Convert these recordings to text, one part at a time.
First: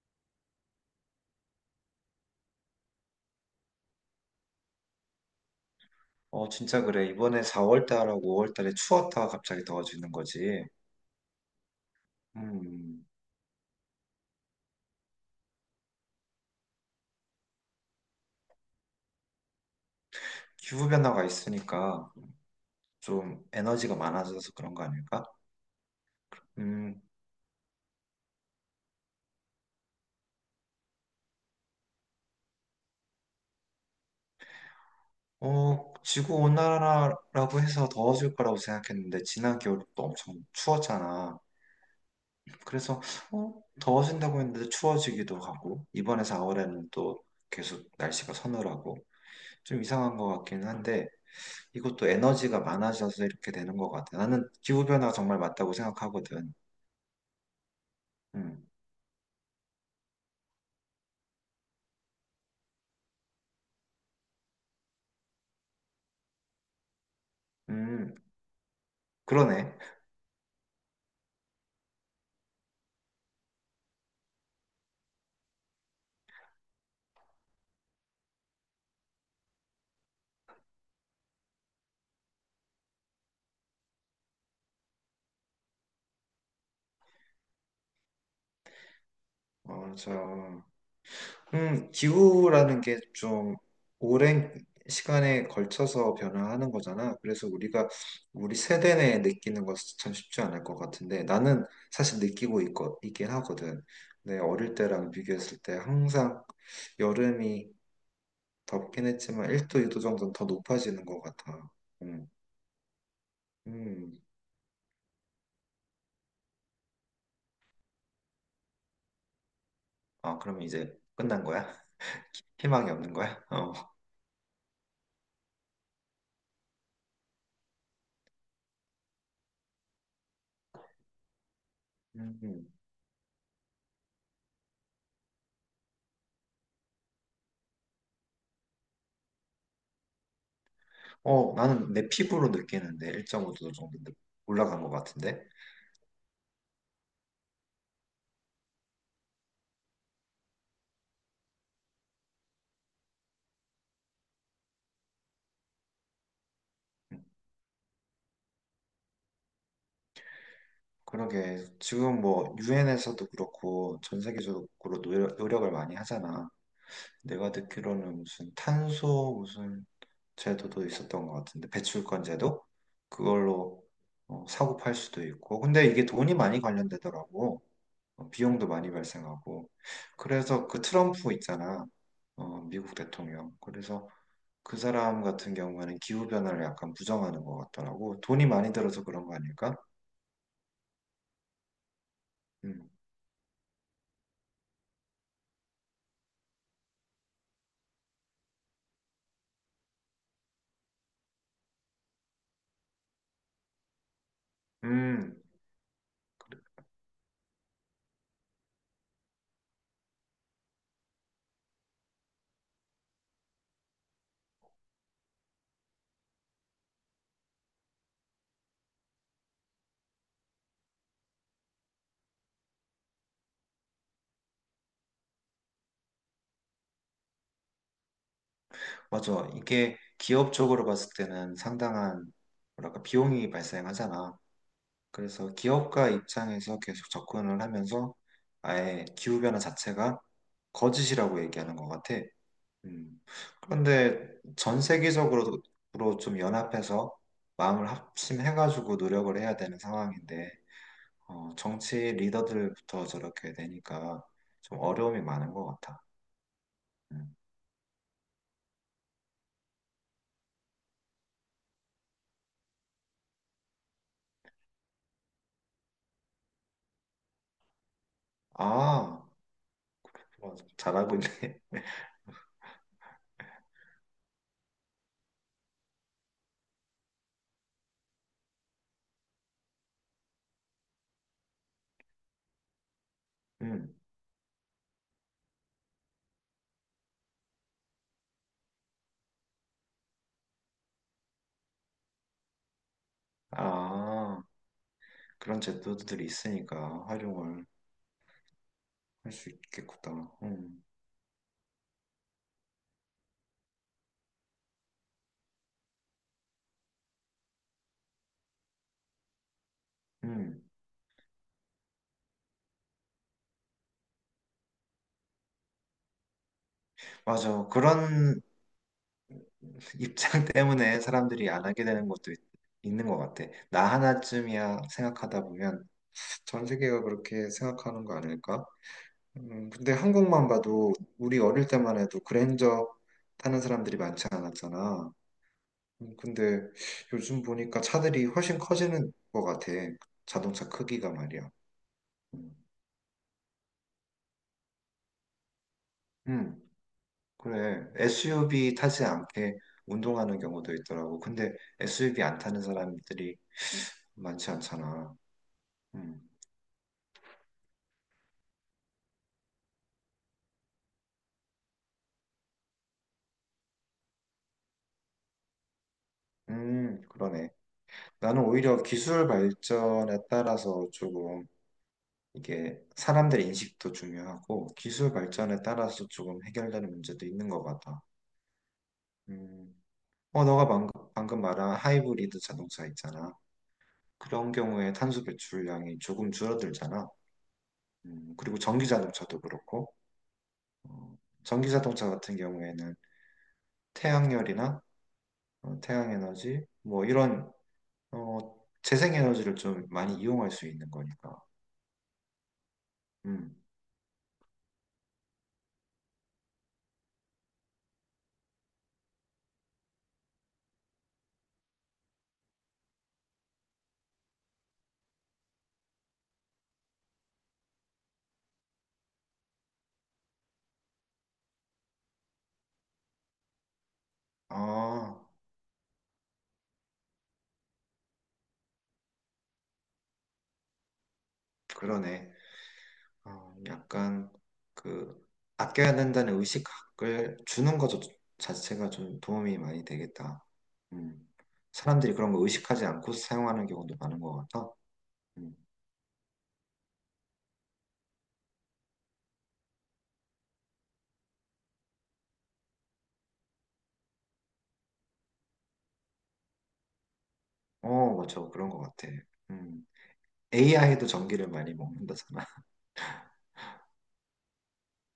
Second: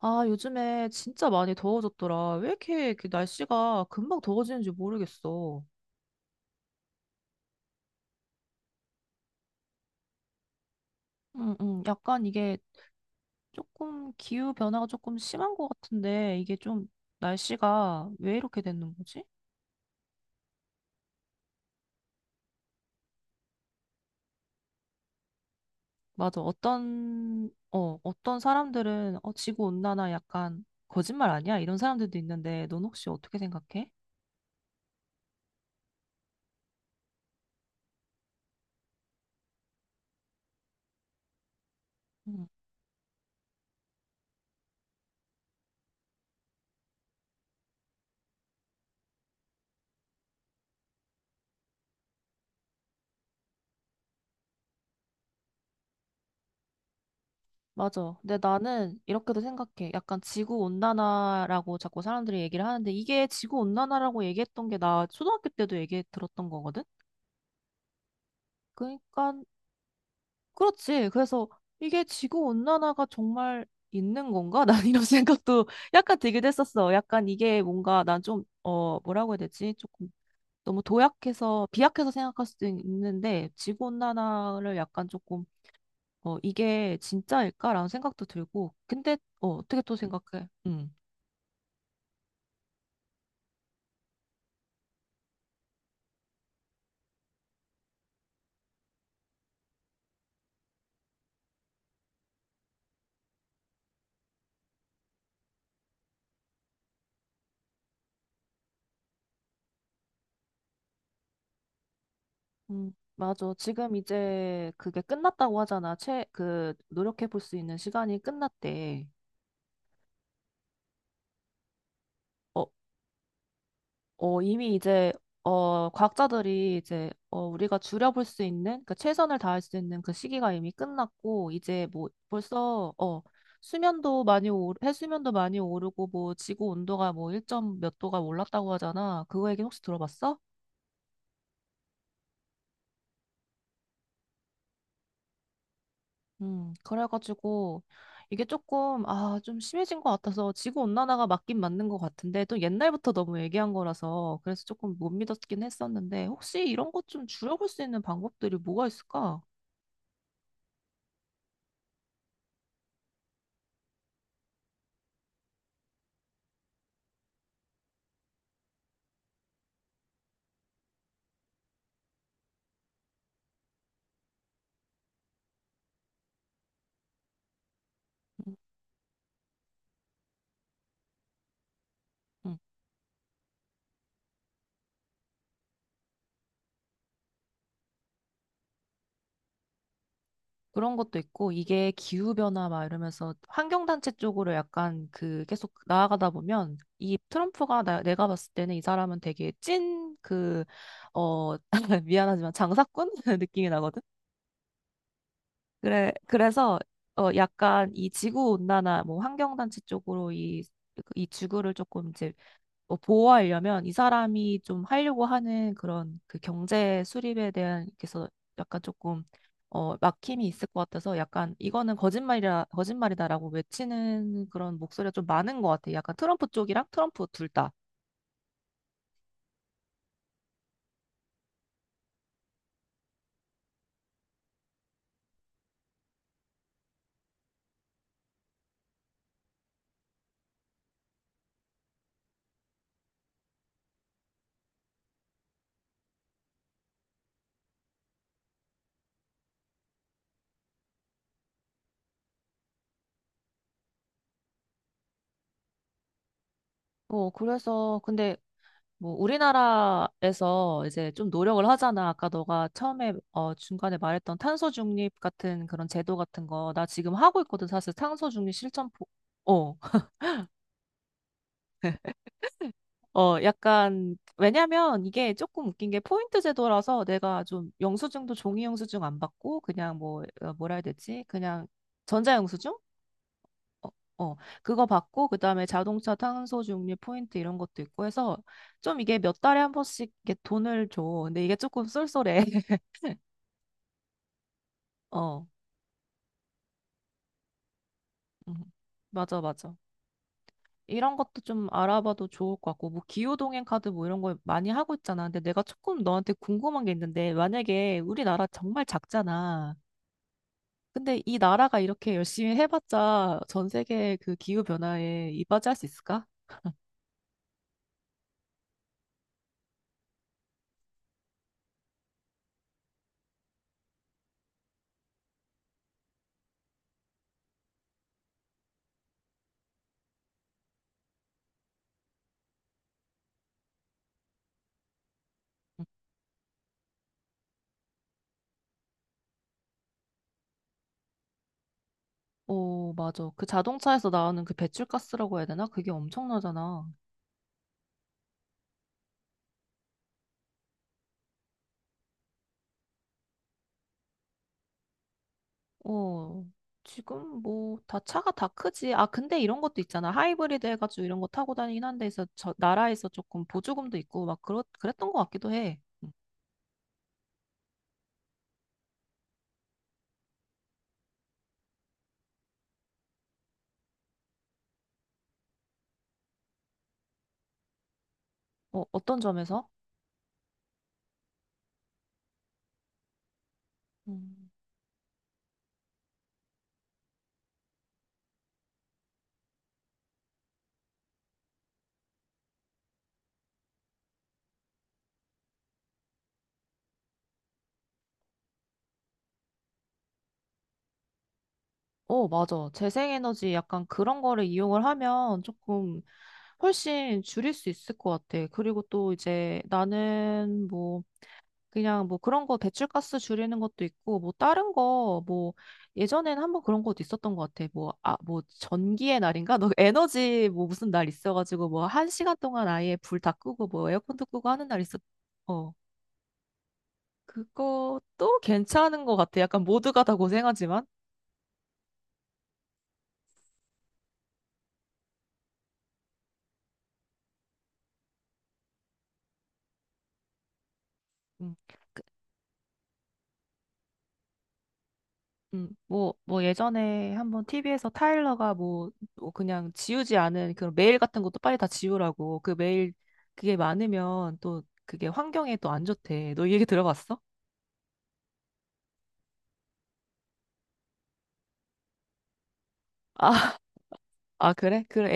아, 요즘에 진짜 많이 더워졌더라. 왜 이렇게 날씨가 금방 더워지는지 모르겠어. 어, 진짜 그래. 이번에 4월 달하고 5월 달에 추웠다가 갑자기 더워지는 거지. 응, 응. 약간 이게 음, 조금 기후 변화가 조금 심한 것 같은데 이게 좀 날씨가 왜 이렇게 되는 거지? 기후 변화가 있으니까 좀 에너지가 많아져서 그런 거 아닐까? 맞아. 음, 어떤 사람들은 지구 온난화 약간 거짓말 아니야? 이런 사람들도 있는데 넌 혹시 어떻게 생각해? 지구 온난화라고 해서 더워질 거라고 생각했는데 지난 겨울도 엄청 추웠잖아. 그래서 어, 더워진다고 했는데 추워지기도 하고 이번에 4월에는 또 계속 날씨가 서늘하고 좀 이상한 것 같긴 한데 이것도 에너지가 많아져서 이렇게 되는 것 같아. 나는 기후변화가 정말 맞다고 생각하거든. 맞아. 근데 음, 나는 이렇게도 생각해. 약간 지구 온난화라고 자꾸 사람들이 얘기를 하는데 이게 지구 온난화라고 얘기했던 게 나 초등학교 때도 얘기 들었던 거거든. 음, 그러니까 그러네. 그렇지. 그래서 이게 지구 온난화가 정말 있는 건가? 난 이런 생각도 약간 들기도 했었어. 약간 이게 뭔가 난 좀, 뭐라고 해야 되지? 조금 너무 도약해서 비약해서 생각할 수도 있는데 지구 온난화를 약간 조금 이게 진짜일까라는 생각도 들고. 근데 어떻게 또 생각해? 맞아. 응. 기후라는 게 좀 오랜 시간에 걸쳐서 변화하는 거잖아. 그래서 우리가 우리 세대 내에 느끼는 것은 참 쉽지 않을 것 같은데 나는 사실 느끼고 있긴 하거든. 내 어릴 때랑 비교했을 때 항상 여름이 덥긴 했지만 1도, 2도 정도는 더 높아지는 것 같아. 음, 맞아. 지금 음. 이제 그게 끝났다고 하잖아. 그 노력해 볼 수 있는 시간이 끝났대. 아, 그러면 이제 끝난 거야? 어, 희망이 없는 거야? 어. 어, 이미 이제, 과학자들이 이제, 우리가 줄여볼 수 있는, 그 최선을 다할 수 있는 그 시기가 이미 끝났고, 이제 뭐, 음. 음. 벌써, 해수면도 많이 오르고, 뭐, 지구 온도가 뭐, 1점 몇 도가 올랐다고 하잖아. 그거 얘기 혹시 들어봤어? 어, 나는 내 피부로 느끼는데 1.5도 정도 올라간 것 같은데. 그래가지고 이게 조금 좀 심해진 것 같아서 지구 온난화가 맞긴 맞는 것 같은데 또 옛날부터 너무 얘기한 거라서 그래서 조금 못 믿었긴 했었는데 혹시 이런 것 음, 좀 줄여볼 수 있는 방법들이 뭐가 있을까? 그러게 지금 뭐 유엔에서도 그렇고 전 세계적으로 노력을 많이 하잖아. 내가 듣기로는 무슨 탄소 무슨 제도도 있었던 것 같은데 배출권 제도 그걸로 사고 팔 수도 있고. 근데 이게 돈이 많이 관련되더라고. 음, 비용도 많이 발생하고. 그래서 그 트럼프 있잖아. 음. 미국 대통령. 그래서 그 사람 같은 경우에는 기후변화를 약간 부정하는 것 같더라고. 돈이 많이 들어서 그런 거 아닐까? 그런 것도 있고 이게 기후 변화 막 음, 이러면서 환경 단체 쪽으로 약간 그 계속 나아가다 보면 이 트럼프가 내가 봤을 때는 이 사람은 되게 찐 그 어 미안하지만 장사꾼 느낌이 나거든. 음, 그래, 그래. 그래서 약간 이 지구 온난화 뭐 환경 단체 쪽으로 이 지구를 조금 이제 보호하려면 이 사람이 좀 하려고 하는 그런 그 경제 수립에 대한 그래서 약간 조금 막힘이 있을 것 같아서 약간 이거는 거짓말이라 거짓말이다라고 외치는 그런 목소리가 좀 많은 것 같아요. 약간 트럼프 쪽이랑 트럼프 둘 다. 맞아. 이게 기업 쪽으로 봤을 때는 상당한, 뭐랄까, 비용이 발생하잖아. 그래서 기업가 입장에서 계속 접근을 하면서 아예 기후변화 자체가 거짓이라고 얘기하는 것 같아. 음. 그런데 전 세계적으로 좀 연합해서 마음을 합심해가지고 노력을 해야 되는 상황인데, 정치 리더들부터 저렇게 되니까 좀 어려움이 많은 것 같아. 음. 그래서 근데 뭐 우리나라에서 이제 좀 노력을 하잖아. 아까 너가 처음에 중간에 말했던 탄소 중립 같은 그런 제도 같은 거 나 지금 하고 있거든. 사실 탄소 중립 실천 아, 어, 잘하고 있네. 약간, 왜냐면 이게 조금 웃긴 게 포인트 제도라서 내가 좀 영수증도 종이 영수증 안 받고 그냥 뭐, 뭐라 해야 되지? 그냥 전자 영수증? 어, 음. 어, 그거 받고 그다음에 자동차 탄소 중립 포인트 이런 것도 있고 해서 좀 이게 몇 달에 한 번씩 이렇게 돈을 줘. 근데 이게 조금 쏠쏠해. 아, 어, 그런 제도들이 있으니까 활용을 음. 할 맞아, 수 맞아. 있겠구나. 음. 이런 것도 좀 알아봐도 좋을 것 같고, 뭐, 기후동행 카드 뭐 이런 거 많이 하고 있잖아. 근데 내가 조금 너한테 궁금한 게 있는데, 만약에 우리나라 정말 작잖아. 음. 근데 이 나라가 이렇게 열심히 해봤자 전 세계 그 기후변화에 이바지할 수 있을까? 맞아. 그런 입장 때문에 사람들이 안 하게 되는 것도 있는 것 같아. 나 하나쯤이야 생각하다 보면 전 세계가 그렇게 생각하는 거 아닐까? 근데 한국만 봐도 우리 어릴 때만 해도 그랜저 타는 사람들이 많지 않았잖아. 근데 요즘 보니까 차들이 훨씬 커지는 것 같아. 자동차 크기가 말이야. 음, 오, 맞아. 그 자동차에서 나오는 그 배출가스라고 해야 되나? 그게 음, 엄청나잖아. 그래. SUV 타지 않게 운동하는 경우도 있더라고. 근데 SUV 안 타는 사람들이 많지 않잖아. 음, 어, 지금 뭐 다 차가 다 크지. 아, 근데 이런 것도 있잖아. 하이브리드 해가지고 이런 거 타고 다니긴 한데 서저 나라에서 조금 보조금도 있고 막 그렇 그랬던 것 같기도 해. 음. 그러네. 나는 오히려 기술 발전에 따라서 조금 이게 사람들 인식도 중요하고 기술 발전에 따라서 조금 해결되는 문제도 있는 것 같아. 어, 어떤 점에서? 음, 너가 방금 말한 하이브리드 자동차 있잖아. 음. 그런 경우에 탄소 배출량이 조금 줄어들잖아. 그리고 전기 자동차도 그렇고, 어, 전기 자동차 같은 경우에는 태양열이나 태양에너지, 뭐 이런 어, 재생에너지를 좀 많이 이용할 수 있는 거니까. 어, 맞아. 재생에너지 음, 약간 그런 거를 이용을 하면 조금 훨씬 줄일 수 있을 것 같아. 그리고 또 이제 나는 뭐 그냥 뭐 그런 거 배출가스 줄이는 것도 있고 뭐 다른 거 뭐 예전에는 한번 그런 것도 있었던 것 같아. 뭐 아 뭐 전기의 날인가? 너 에너지 뭐 무슨 날 있어가지고 뭐 한 시간 동안 아예 불 다 끄고 뭐 에어컨도 끄고 하는 날 있었. 아, 어 그것도 괜찮은 것 같아. 약간 모두가 다 고생하지만. 그러네. 약간 그 아껴야 된다는 의식을 주는 것 자체가 좀 도움이 많이 되겠다. 음. 음. 사람들이 그런 거 의식하지 않고 사용하는 경우도 많은 것 같아. 음. 뭐, 뭐 예전에 한번 TV에서 타일러가 뭐, 뭐 그냥 지우지 않은 그런 메일 같은 것도 빨리 다 지우라고. 그 메일 그게 많으면 또 그게 환경에 또 안 좋대. 너 이 얘기 들어봤어? 어, 맞아. 그런 것 같아. 음. AI도 전기를 많이 먹는다잖아. 아, 아 그래? 그래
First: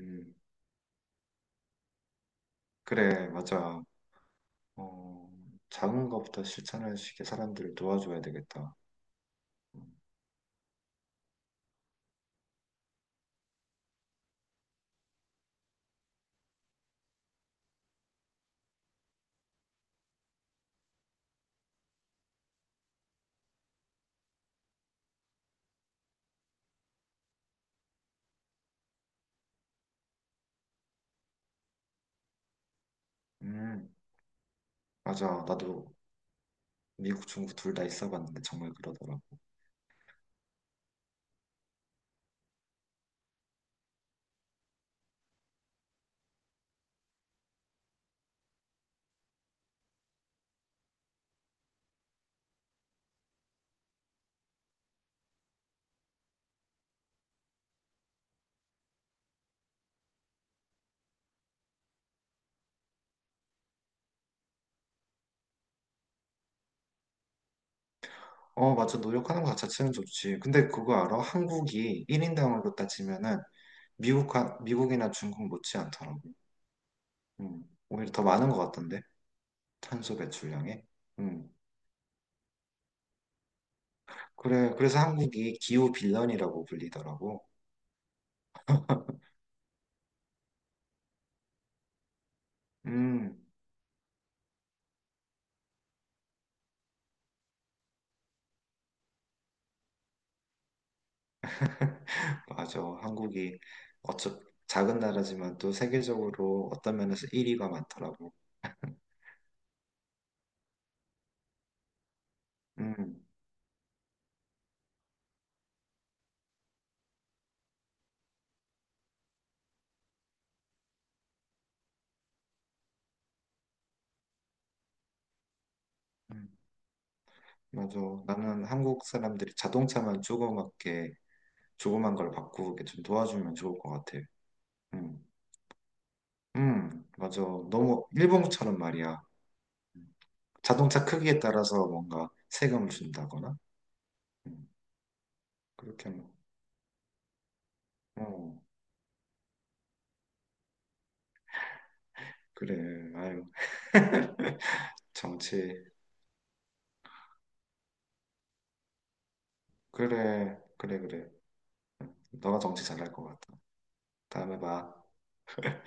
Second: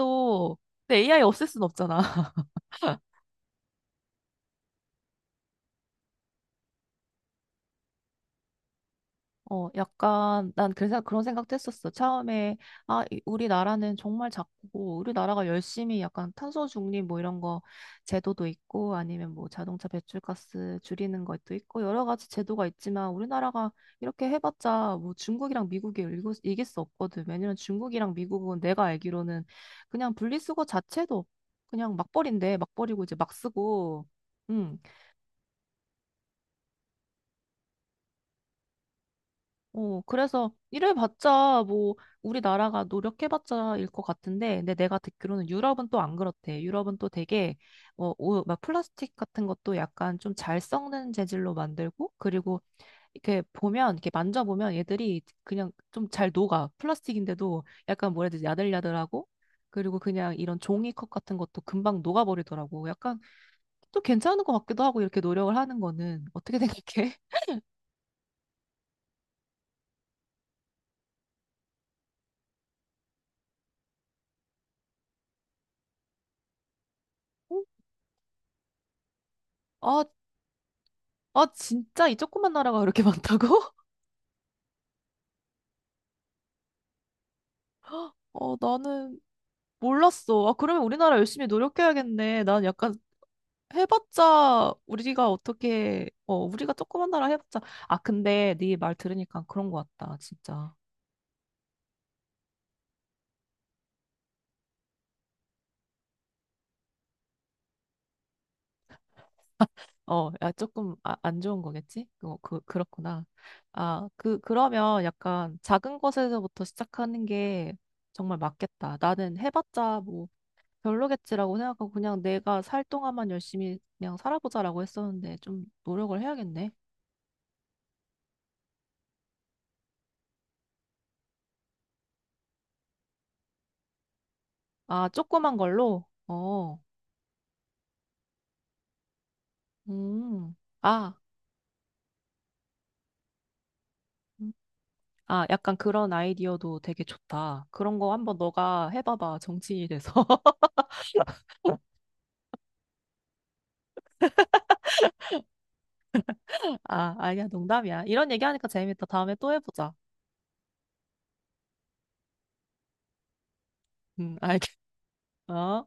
음. 근데 AI 없앨 순 없잖아. 그래, 맞아. 어, 작은 것부터 실천할 수 있게 사람들을 도와줘야 되겠다. 어, 음, 약간, 난 그래서 그런 생각도 했었어. 처음에, 아, 우리나라는 정말 작고, 우리나라가 열심히 약간 탄소 중립 뭐 이런 거 제도도 있고, 아니면 뭐 자동차 배출가스 줄이는 것도 있고, 여러 가지 제도가 있지만, 우리나라가 이렇게 해봤자 뭐 중국이랑 미국이 이길 수 없거든. 왜냐면 중국이랑 미국은 내가 알기로는 그냥 분리수거 자체도 그냥 막 버린대. 막 버리고 이제 막 음, 쓰고, 음. 맞아. 나도 미국, 중국 둘 다 있어봤는데 정말 그러더라고. 어, 그래서 이래봤자 뭐 우리나라가 노력해봤자 일 것 같은데, 근데 내가 듣기로는 유럽은 또 안 그렇대. 유럽은 또 되게 오, 막 플라스틱 같은 것도 약간 좀 잘 썩는 재질로 만들고, 그리고 이렇게 보면 이렇게 만져보면 얘들이 그냥 좀 잘 녹아. 플라스틱인데도 약간 뭐라 해야 되지? 야들야들하고. 그리고 그냥 이런 종이컵 같은 것도 금방 녹아버리더라고. 약간 또 괜찮은 것 같기도 하고 이렇게 노력을 하는 거는 어떻게 생각해? 어, 맞아. 노력하는 것 자체는 좋지. 근데 그거 알아? 한국이 1인당으로 따지면은 미국, 미국이나 중국 못지않더라고. 어? 음, 오히려 더 많은 것 같던데. 아, 탄소 배출량에. 아, 음. 진짜 이 조그만 나라가 그렇게 많다고? 그래, 그래서 한국이 기후 빌런이라고 불리더라고. 어, 나는 몰랐어. 아, 그러면 우리나라 열심히 노력해야겠네. 난 약간 음, 해봤자 우리가 어떻게, 어, 우리가 조그만 나라 해봤자. 아, 근데 네 말 들으니까 그런 것 같다, 진짜. 맞아. 한국이 어차 작은 나라지만 또 세계적으로 어떤 면에서 1위가 많더라고. 어, 야, 조금 안 좋은 거겠지? 어, 그, 음, 그렇구나. 아, 그러면 약간 작은 것에서부터 시작하는 게 정말 맞겠다. 나는 해봤자 뭐 별로겠지라고 생각하고 그냥 내가 살 동안만 열심히 그냥 살아보자라고 했었는데 좀 노력을 음, 해야겠네. 맞아. 나는 한국 사람들이 자동차만 조그맣게, 조그만 걸 바꾸게 좀 도와주면 좋을 것 같아. 아, 음. 조그만 걸로? 어, 맞아. 너무 일본처럼 말이야. 음, 자동차 아, 크기에 따라서 뭔가 세금을 준다거나 음. 음, 아, 약간 그렇게 그런 뭐 아이디어도 되게 좋다. 그런 거 한번 어, 너가 해봐봐, 정치인이 돼서. 그래, 아유, 정치, 아, 아니야, 농담이야. 이런 얘기하니까 재밌다. 다음에 또 해보자. 그래, 그래, 그래. 너가 정치 잘할 것 같아. 음, 다음에 봐. 알겠어.